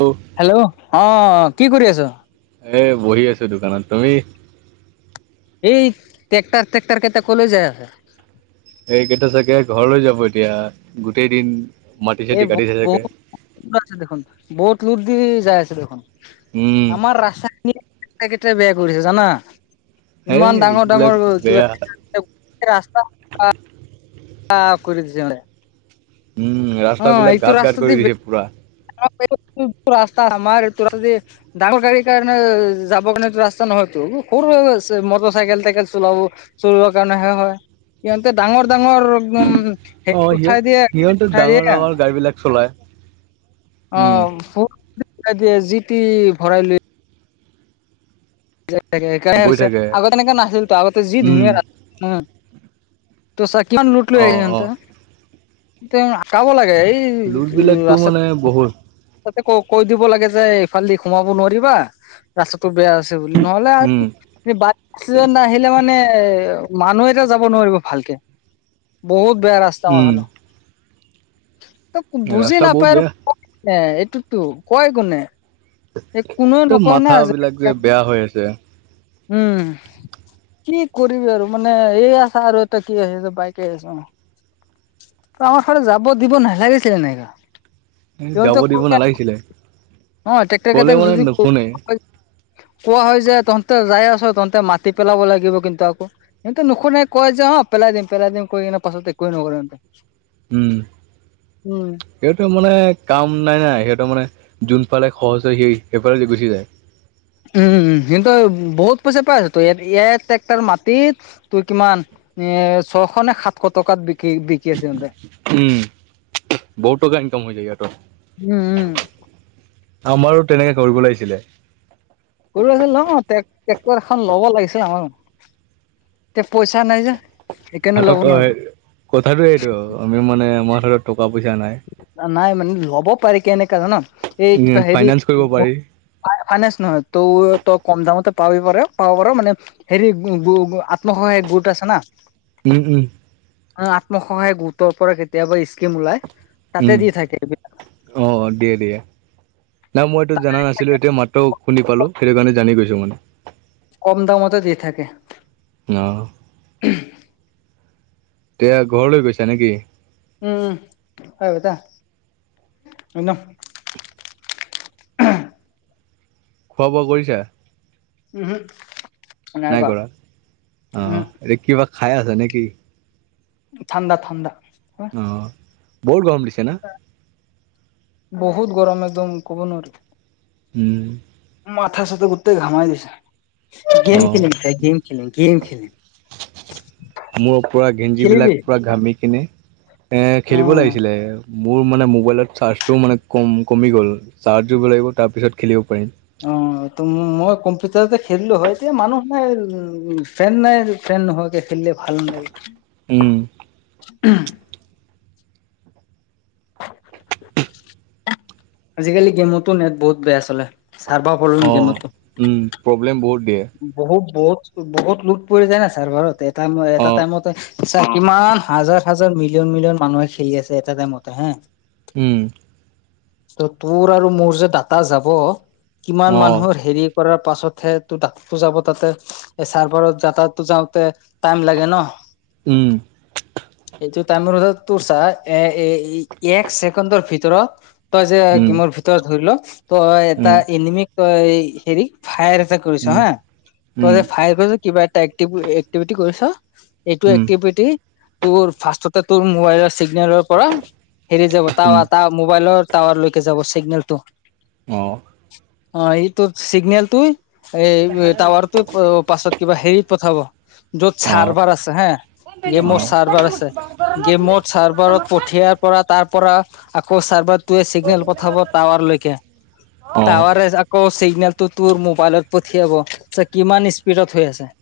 বু হেল্ল', অঁ কি কৰি আছ? এ বহি আছো দোকানত তুমি? এই ট্ৰেক্টাৰ ট্ৰেক্টাৰ কেইটা কলৈ যায় আহে? এইকেইটা চাগে ঘৰলৈ যাব এতিয়া গোটেই দিন। মাটি এই চাটি বহুত কাটিছে চাগে বহুতো আছে দেখোন, বহুত লোট দি যায় আছে দেখোন। উম আমাৰ ৰাসায়নিক কেইটাই বেয়া কৰিছে জানা। এই ইমান ডাঙৰ এইবিলাক ডাঙৰ কিবা বেয়া এ এ ৰাস্তা কা কৰি দিছে মানে। উম ৰাস্তা বিলাক গাত ৰাস্তা গাত দি কৰি দিছে পোৰা। অ এইটো ৰাস্তা আমাৰ তোৰ আজি ডাঙৰ গাড়ীৰ কাৰণে যাবৰ কাৰণেটো ৰাস্তা নহয়টো। সৰু আছে মটৰ চাইকেল টাইকেল চলাব চলাবৰ কাৰণেহে হয়। সিহঁতে ডাঙৰ ডাঙৰ একদম অ হেৰী সিহঁত উঠাই দিয়ে। সিহঁতে উঠাই ডাঙৰ দিয়ে, ডাঙৰ গাড়ী বিলাক চলাই উম অহ। উঠাই দিয়ে যিতি ভৰাই লৈ যায় থাকে। এইকাৰণে গৈ হৈছে থাকে আগত এনেকা নাছিল তো আগতে যি উম ধুনীয়া ৰাস্তা, উম। তই চা কিমান লোট লৈ অ আহিছে অ ইহঁতে, ইহঁতে আকাব লাগে এই লোট এই বিলাকতো ৰাস্তাটো মানে বহুত তাতে ক কৈ দিব লাগে যে এইফাল দি সোমাব নোৱাৰিবা ৰাস্তাটো বেয়া আ আছে বুলি নহ'লে উম আৰু সেই বাত ছিজন আহিলে মানে মানুহ এটা যাব নোৱাৰিব ভালকে। বহুত বেয়া ৰাস্তা আমাৰ উম ফালো। ত' বুজি ৰাস্তা বহুত নাপায় আৰু বেয়া [unintelligible] ক এইটোতো কয় কোনে। এই কোনো ত নকয় ন' আজি মাথাবিলাক যে বেয়া হৈ আছে। উমহ। কি কৰিবি আৰু মানে এইয়া চা আৰু এটা কি আহি আছে বাইক আহি আছে অহ। আমাৰ ফালে যাব দিব নালাগিছিলে এনেকা। এ যাব সিহঁতক দিব কৈ দিয়া। নালাগিছিলে অ টেক্টৰ ক'লে কেইটাক মানে যদি ক নুশুনে কোৱা হয় যে তহঁতে যাই আছ তহঁতে মাতি পেলাব লাগিব কিন্তু আকৌ। সিহঁতে নুশুনে কয় যে অহ পেলাই দিম পেলাই দিম কৈ কিনে পাছত একোৱে নকৰে ইহঁতে। উম। সিহঁতৰ মানে কাম নাই না সিহঁতৰ মানে যোনফালে সহজ হৈ সেই সেইফালে দি গুচি যায়। উম, সিহঁতৰ বহুত পইছা পাই আছে তো এয়া এয়াত ট্ৰেক্টাৰ মাটিত। তোৰ কিমান এ ছশ নে সাতশ টকাত বিকি বিক বিকি আছে সিহঁতে। উম। বহুত টকা ইনকাম হৈ যায় সিহঁতৰ। উম উম আমাৰো তেনেকে কৰিব লাগিছিলে। কৰিব লাগিছিল অ। ট্ৰেক্ট ট্ৰেক্টৰ এখন ল'ব লাগিছিল আমাৰো, তে পইছা নাই যে। সেইকাৰণে ল'ব হাতত অ হে, নোৱাৰো কথাটো এইটো আমি মানে আমাৰ হাতত টকা পইছা নাই। নাই মানে ল'ব পাৰি কেনেকা জান এই উম, কিবা হেৰী ফাইনেন্স কৰিব পাৰি। ফা ফাইনেন্স নহয় ত' তই কম দামতে পাবি পাৰ পাব পাৰ মানে হেৰী গো গো গো আত্মসহায়ক গোট আছে না। উম উম। অ আত্মসহায়ক গোটৰ পৰা কেতিয়াবা স্কিম ওলাই তাতে দি থাকে। অহ, দিয়ে দিয়ে। নাই মই এইটো জানা নাছিলো এতিয়া মাত্ৰ শুনি পালোঁ সেইটো কাৰণে জানি গৈছোঁ মানে। কম দামতে দি থাকে। উম অহ। এতিয়া ঘৰলৈ গৈছা নেকি? উম, ঐ বেটা, হয় ন? খোৱা বোৱা কৰিছা। উম হো। নাই কৰা। অ এতিয়া খাই আছে নেকি? থান্দা থান্দা। অ বৰ গৰম দিছে। না? বহুত গৰম একদম ক'ব নোৱাৰি। উম। মাথা চাথা গোটেই ঘামাই দিছে। গেম খেলিম এতিয়া গেম খেলিম গেম খেলিম। [inaudible] মূৰ পুৰা গেঞ্জী খেলিবি বিলাক পুৰা ঘামি কিনে। অ খেলিব উম লাগিছিলে। মোৰ মানে মোবাইলত চাৰ্জটোও মানে কম কমি গ'ল চাৰ্জ দিব লাগিব। তাৰপিছত খেলিব পাৰিম। অহ, ত' মই কম্পিউটাৰতে খেলিলো হয় এতিয়া মানুহ নাই উম ফেন নাই ফেন নহকে খেলিলে ভাল নালাগে। উম। উম, আজিকালি গেমতো নেট বহুত বেয়া চলে চাৰ্ভা বাৰু অ' গেমতো। উম, প্ৰব্লেম বহুত দিয়ে। বহুত বহুত বহুত লোট পৰি যায় না চাৰ্ভাৰত এটা এটা অ' টাইমতে চব না হাজাৰ হাজাৰ মিলিয়ন মিলিয়ন মানুহে খেলি আছে এটা গেমতেহে। কি? ত তোৰ আৰু মোৰ যে দাটা যাব কিমান অ' মানুহৰ হেৰি। কৰাৰ পাছতহে ত ডাকটো যাব তাতে এই চাৰ্ভাৰত দাতটো যাওঁতে টাইম লাগে ন! উম। [inaudible] এইটো [unintelligible] টো চা এ-এ-এ-এক ছেকেণ্ডৰ ভিতৰত তই যে উম গেমৰ ভিতৰত ধৰি ল। তই উম এটা এনিমিক তই হেৰিক ফায়াৰ এটে কৰিছ উম হা। তই যে উম [unintelligible] কিবা এটা এক্টি-এক্টিভিটি কৰিছ এইটো উম এক্টিভিটি তোৰ ফাৰ্ষ্টতে তোৰ মোবাইলৰ চিগনেলৰ পৰা হেৰি যাব উম টাৱাৰ টা মোবাইলৰ টাৱাৰলৈকে যাব চিগনেলটো। অ। অ এই তোৰ চিগনেলটোই এই টাৱাৰটো পাছত কিবা হেৰি পঠাব যত অ' চাৰ্ভাৰ আছে হা। গেমৰ চাৰ্ভাৰ আছে। গেমৰ চাৰ্ভাৰত পঠিয়াৰ পৰা তাৰ পৰা আকৌ চাৰ্ভাৰটোৱে চিগনেল পঠাব টাৱাৰলৈকে। অ' টাৱাৰে আকৌ চিগনেলটো তোৰ মোবাইলত পঠিয়াব চা কিমান স্পীডত হৈ আছে।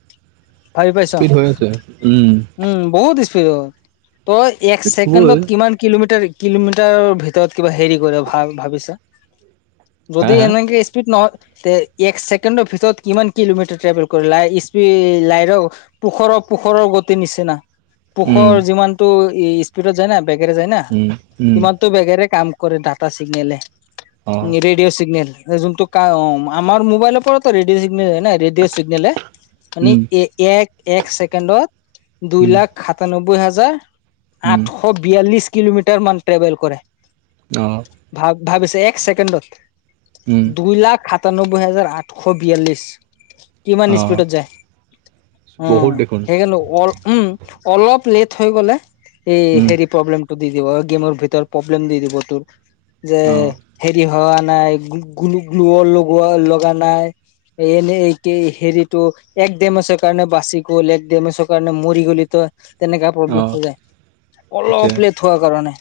ভাবি পাইছ স্পীড হৈ আছে, উম। উম, বহুত স্পীডত। তই এক স্পীড হ'বই ছেকেণ্ডত কিমান কিলোমিটাৰ কিলোমিটাৰৰ ভিতৰত কিবা হেৰি কৰে ভা-ভাবিছা। হা যদি হা এনেকে স্পীড নহয় তে এক ছে কেণ্ডৰ ভিতৰত কিমান কিলোমিটাৰ ট্ৰেভেল কৰি লাই স্পীড লাই ৰ পোখৰৰ পোখৰৰ গতি নিচিনা। উম পোখৰ যিমানটো স্পীডত যায় না বেগেৰে যায় না উম উম ইমানটো বেগেৰে কাম কৰে ডাটা চিগনেলে। অ', ৰেডিঅ' চিগনেল যোনটো কা অ আমাৰ মোবাইলত অ ত ৰেডিঅ' চিগনেল হয় না ৰেডিঅ' চিগনেলে মানে উম, এ-এ আইক এক ছেকেণ্ডত দুই উম, লাখ সাতানব্বৈ হাজাৰ উম, আঠশ বিয়াল্লিছ কিলোমিটাৰ মান ট্ৰেভেল কৰে। অ। ভাব ভাবিছে এক ছেকেণ্ডত উম, দুই লাখ সাতানব্বৈ হাজাৰ আঠ শ বিয়াল্লিছ কিমান অ'। স্পীডত যায়। অ বহুত দেখোন, সেইকাৰণে অল উম অলপ লেট হৈ গ'লে এই, উম, হেৰি প্ৰব্লেমটো দি দিব। গেমৰ ভিতৰত প্ৰব্লেম দি দিব তোৰ। যে অ', হেৰি হোৱা নাই, গুল-গুলো-গ্লোও লগোৱা লগা নাই। এনে, এই হেৰিটো, এক ডেমেজৰ কাৰণে, বাচি গ'ল, এক ডেমেজৰ কাৰণে, মৰি গ'লি তই। তেনেকা প্ৰব্লেম অ', হৈ যায়। আচ্ছা, অলপ, লেট উঠোৱাৰ কাৰণে।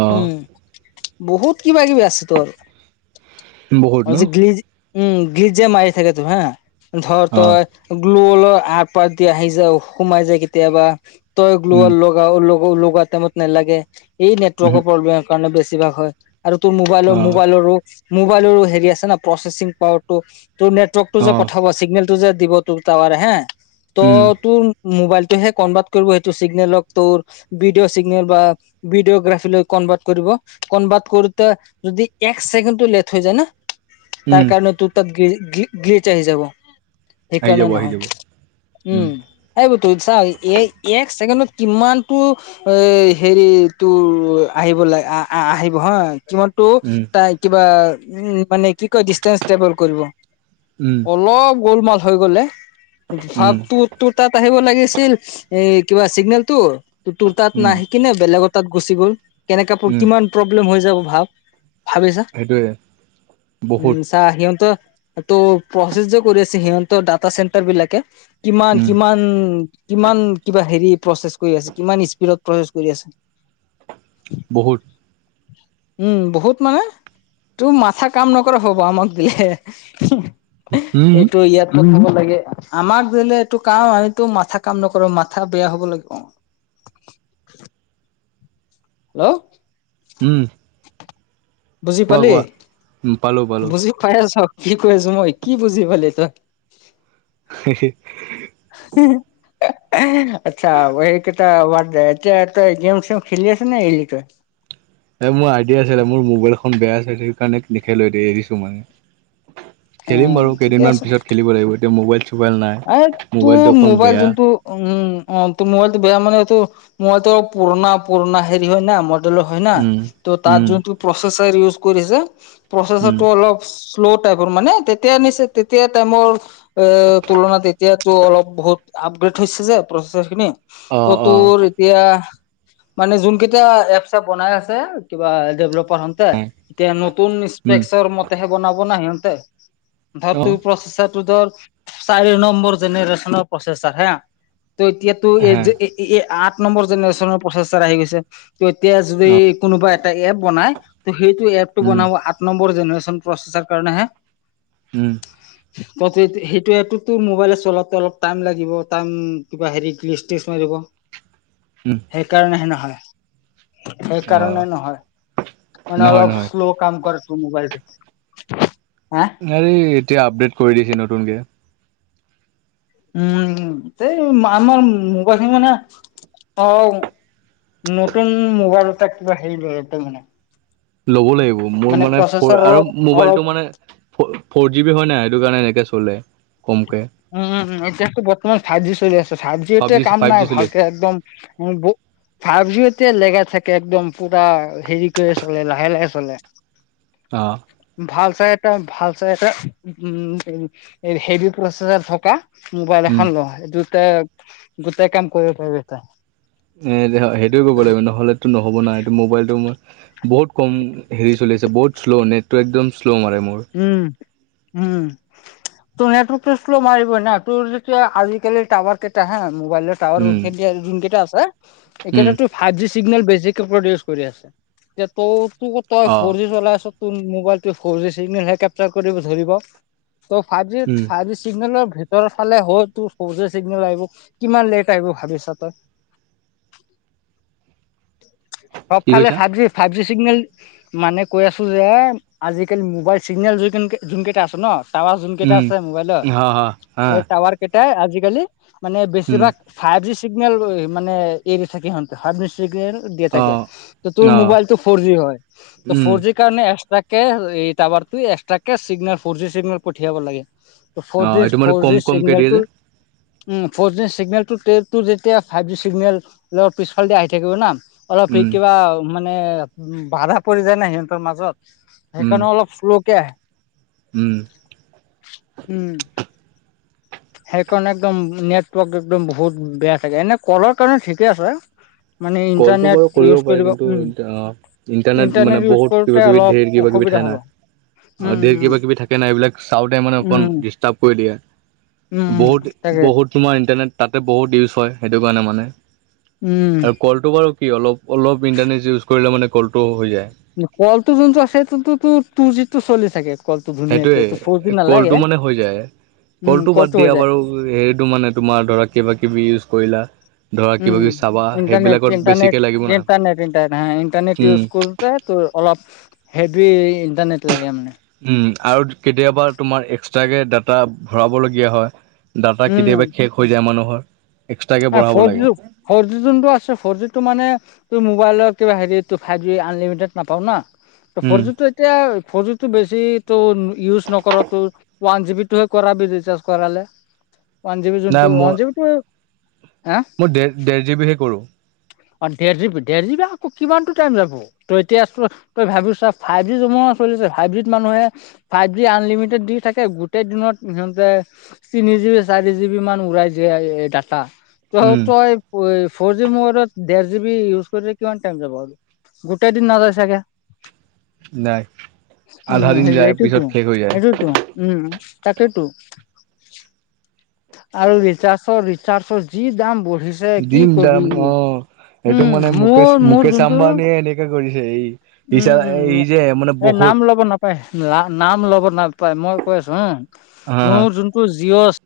অ'। উম! বহুত কিবা কিবি আছে তোৰ! বহুত ন? আজি গ্ৰিজ, উম! গ্ৰিজ যে মাৰি থাকে, তোৰ হা! ধৰ অ', তই গ্লু [unintelligible] আহি যায়, সোমাই যায় কেতিয়াবা। তই গ্লু উম, [unintelligible] লগাও? লগো, লগোৱা টাইমত নালাগে। এই, উহু, নেটৱৰ্কৰ প্ৰব্লেমৰ কাৰণে, বেছিভাগ হয়। আৰু তোৰ, মোবাইলৰ অ', মোবাইলৰো, মোবাইলৰো হেৰি আছে ন' প্ৰচেছিং? অ'! তো, তোৰ নেটৱৰ্কটো যে অ', পঠাব চিগনেলটো যে দিব তোৰ টাৱাৰে হা! উম, ত' তোৰ মোবাইলটোহে কনভাৰ্ট কৰিব সেইটো চিগনেলক তোৰ। ভিডিঅ' চিগনেল বা ভিডিঅ গ্ৰাফীলৈ কনভাৰ্ট কৰিব। কনভাৰ্ট কৰোঁতে যদি এক চেকেণ্ডো লেট হৈ যায় ন'? তাৰ উম। কাৰণে তোৰ তাত, গি-গি গ্ৰিচ আহি যাব। আহি সেইকাৰণে, যাব, আহি নহয়। যাব, উম! এইবোৰটো চা? এই এক ছেকেণ্ডত কিমান তো এ, হেৰি তোৰ, আহিব লাগ, আঁ আঁ আহিব হা! কিমান তোক, উম, তাই কিবা উম! মানে, কি কয়! [unintelligible] কৰিব। উম! অলপ গোলমাল হৈ গ'লে, উম, ভাৱটোত তোৰ তাত আহিব লাগিছিল এ, কিবা চিগনেলটো? তোৰ তাত উম, নাই। কিনে বেলেগ তাত গুচি গ'ল। কেনেকা, উম। কিমান প্ৰব্লেম হৈ যাব ভাব? ভাবিছা? সেইটোৱে, বহুত, উম! [unintelligible] সিহঁতেও ত' প্ৰচেছো কৰি আছে, সিহঁতৰ ডাটা চেণ্টাৰ বিলাকে। উম, কিমান-কিমান! কিমান, কিবা হেৰি প্ৰচেছ কৰি আছে, কিমান স্পীডত প্ৰচেছ কৰি আছে! বহুত। উম! বহুত মানে, তোৰ মাথা কাম নকৰা হ'ব? আমাক ইয়ে! উম, এইটো ইয়াত [unintelligible] লাগে। আমাক দিলে এইটো কাম, আমিতো মাথা কাম নকৰোঁ, মাথা বেয়া হ'ব লাগিব! হেল্ল'? উম'! বুজি কোৱা, পালি? কোৱা। উম, পালোঁ, পালোঁ। বুজি পাই আছ, কি কৈ আছোঁ মই? কি বুজি পালি তই? হে! হে! [unintelligible] [unintelligible] আচ্ছা! সেইকেইটা, এতিয়া তই গেম-চেম খেলি আছ নে, এৰিলি তই? এই মোৰ আইডিয়া আছিলে, মোৰ মোবাইল এখন বেয়া আছে। সেইকাৰণে, লিখাই লৈ দে, এৰিছোঁ মই। খেলিম উম বাৰু ঠিকে কেইদিনমান আছে পিছত খেলিব লাগিব। এতিয়া, মোবাইল-চোবাইল নাই, এ তোৰ মোবাইলতটো অকণ মোবাইল বেয়া। যোনটো উম! অ' তো মোবাইলটো বেয়া মানে, এইটো মোবাইলটো, পুৰণা-পুৰণা হেৰি হয় না! ম মডেল হয় না! উম তো, তাত উম যোনটো প্ৰচেছৰ ইউজ কৰিছে, উম প্ৰচেছৰটো অলপ শ্ল' টাইপৰ মানে, তেতিয়া নিচে, তেতিয়া টাইমৰ এ, পৰণা তেতিয়াতো, অলপ বহুত আপগ্ৰেড হৈছে যে, প্ৰেচছাৰ খিনি! অ ত' অ তোৰ এতিয়া মানে, যোন কেইটা এপছ চেপ বনাই আছে, কিবা ডেভলপাৰ এতিয়া, নতুন উম স্পেক্সৰ মতেহে বনাব না সিহঁতে? ধৰ অ তোৰ, প্ৰচেছাৰটো ধৰ চাৰি নম্বৰ জেনেৰেচনৰ প্ৰচেছাৰ হা! ত' এতিয়াতো, এই হে যে ইয়ে, আঠ নম্বৰ জেনেৰেশ্যনৰ প্ৰচেছাৰ আহি গৈছে। ত এতিয়া যদি অ কোনোবা এটা এপ বনাই ত' সেইটো এপটো উম বনাব নম্বৰ জেনেৰেশ্যন প্ৰচেছৰ কাৰণেহে উম ত' তো সেইটোৱে, তোৰ টো মোবাইল চলাওতে অলপ টাইম লাগিব। টাইম! কিবা হেৰি ক্ৰিয়েষ্টেচনে দিব। উম! সেইকাৰণেহে নহয়, অ সেইকাৰণে নহয় মানে নহয় অলপ নহয় শ্লো কাম কাৰছ মোবাইল [unintelligible] হা হৰি এতিয়া আপডেট কৰি দিছে নতুনকে। উম এই আমাৰ মোবাইল খন মানে অ নতুন মোবাইল এটা কিবা হেৰি লয় তাৰ মানে ল'ব লাগিব মোৰ মানে প্ৰচেছৰ আৰু অলপ অলপ মোবাইলটো মানে ফ'ৰ জি বি হয় নাই সেইটো কাৰণে এনেকে চলে কমকে উম উম এতিয়া ত বৰ্তমান ফাইভ জি চলি আছে ফাইভ জি এতিয়া কাম ফাইভ জি নাই চলি আছে ভালকে একদম ফাইভ জি এতিয়া লেগাই থাকে একদম পুৰা হেৰি কৰি চলে লাহে লাহে চলে [unintelligible] অ ভাল চাই এটা ভাল চাই এটা উম হেভি প্ৰচেছাৰ থকা মোবাইল উম এখান লও এটোতে গোটেই কাম কৰিব পাৰিব তই এ সেইটোয়ে কৰিব লাগিব নহ'লেতো নহ'ব না এটো মোবাইলটো মোৰ বহুত কম হেৰি চলি আছে বহুত শ্ল' নেটটো একদম শ্ল' মাৰে মোৰ উম উম তোৰ নেটৱৰ্কটো শ্ল মাৰিবাই না তোৰ যেতিয়া আজিকালিৰ টাৱাৰ কেইটা হা মোবাইলৰ টাৱাৰ উম যোনখিনি যোন কেইটা আছে উম এইকেইটাটো ফাইভ জি চিগনেল বেছিকে প্ৰডিউচ কৰি আছে এতিয়া ত তোৰ তই অ ফৰ জি চলাই আছ তোৰ মোবাইলটো ফৰজি চিগনেল হে কেপচাৰ কৰিব ধৰিব ত' ফাইভ জি উম ফাইভ জি চিগ্নেলৰ ভে ভিতৰত ফালে হ তোৰ ফৌৰজী চিগনেল আহিব কিমান লেট আহিব ভাবিছা তই কি চবফালে কৈছা five G, five G signal মানে কৈ আছো যে আজিকালি মোবাইল চিগনেল যোন যোন কেইটা আছে ন টাৱাৰ যোন কেইটা উম আছে মোবাইলৰ হা হা হা এই টাৱাৰ কেইটাই আজিকালি মানে উম বেছিভাগ ফাইভ জি চিগনেল মানে এৰি থাকে সিহঁতে ফাইভ জি চিগনেল দিয়া অ থাকে তোৰ অ মোবাইলটো ফৰ জি হয় ত উম ফৰ জি সেই কাৰণে এক্সট্ৰাকে এই টাৱাৰ এক্সট্ৰ কে চিগনেল ফৰ জি চিগনেল পঠিয়াব লাগে ফ'ৰ অ জি, এইটো মানে ফ'ৰ কম জি কমকে দিয়ে যে চিগনেলটো উম ফ'ৰ জি চিগনেলটো টেতটো যেতিয়া ফাইভ জি চিগনেলৰ পিছফাল আহি থাকিব না অলপ সি উম কিবা মানে বাধা পৰি যায় না সিহঁতৰ মাজত উম সেইকাৰণে অলপ শ্ল' কে আহে উম উম সেইকাৰণে একদম নেটৱৰ্ক একদম বহুত বেয়া থাকে এনে কলৰ কাৰণে ঠিকে আছে মানে কলটো ইণ্টাৰনেট বাৰু ইউজ পাৰি কৰিব কিন্তু উম অ' মানে ইণ্টাৰনেট ইউজ বহুত কিবা কৰোঁতে কিবি অলপ ধেৰ কিবা কিবি অসুবিধা থাকে না হব উম অ দেৰ উম কিবা কিবি থাকে নাই এইবিলাক চাওঁতে মানে অকণ উম ডিচ টাপ কৰি উম দিয়ে‌। উম বহুত তাকে বহুত তোমাৰ ইণ্টাৰনেট তাতে বহুত ইউজ হয় সেইটো কাৰণে মানে উম কলটো বাৰু কি অলপ অলপ ইণ্টাৰনেট ইউজ কৰিলে মানে কলটো হৈ যায় কলটো যোনটো আছে টু টু জি টো চলি থাকে কলটো ধুনীয়াকে সেইটোয়ে ত ফ'ৰ জি কলটো নালাগে মানে হৈ যায় উম কলটো বাদ হৈ দিয়া যায় বাৰু আকৌ হেৰিটো মানে তোমাৰ ধৰা কিবা কিবি ইউজ কৰিলা। ধৰা উম, কিবা কিবি চাবা উম ইণ্টাৰনেট সেইবিলাকত বেছিকে ইণ্টাৰনেট লাগিব না ইণ্টাৰনেট ইন্টাৰনেট ইণ্টাৰনেট উম ইউজ কৰো। [unintelligible] তোৰ অলপ হেভি ইণ্টাৰনেট লাগে মানে। উম আৰু কেতিয়াবা তোমাৰ এক্সট্ৰাকে ডাটা ভৰাবলগীয়া হয় ডাটা উম কেতিয়াবা শেষ হৈ যায় মানুহৰ এক্সট্ৰাকে বঢ়াব ফৰ লাগে জি, ফৰ জি যোনটো আছে ফৰ জিটো মানে তোৰ মোবাইলৰ কিবা হেৰি ফাইভ জি আনলিমিটেড নাপাও না। ত উম ফৰ জিটো এতিয়া ফৰ জিটো বেছি ত ইউজ নকৰ তোৰ। ওৱান জিবিটোৱে কৰাবি ৰিচাৰ্ছ কৰালে। ওৱান জিবি নাই যোনটো মই ওৱান জিবিটো হা? মই ডেৰ ডেৰ জিবিৰহে কৰো। অ ডেৰ জিবি, দে জিবি আকৌ কিমানটো টাইম যাব? তই এতিয়া তই ভাবিছা, ফাইভ জি জমানা চলি আছে। ফাইভ জিত মানুহে ফাইভ জি আনলিমিটেড দি থাকে। গোটেই দিনত সিহঁতে তিনি জিবি, চাৰি জিবি মান উৰাই দিয়ে এই ডাটা। ত উম তই ফ'ৰ জি মবাইলত ডেৰ জিবি ইউজ কৰি কিমান টাইম যাব? গোটেই দিন নাযায় চাগে? নাই আধা উম দিন সেই যায় এইটোতো, পিছত শেষ হৈ যায় সেইটোতো উম, তাকেইটো। আৰু ৰিচাজৰ ৰিচাৰ্জৰ যি দাম বঢ়িছ দিম দাম অ সেইটো মানে মুকেশ মোৰ মোৰ মুকেশ যোনটো আম্বানীয়ে এনেকা কৰিছে সি। ৰিচা এই যে মানে বহুত অই লাম নাম ল'ব নাপায়। মই কৈ আছো হা, হা হা মোৰ যোনটো জিঅ'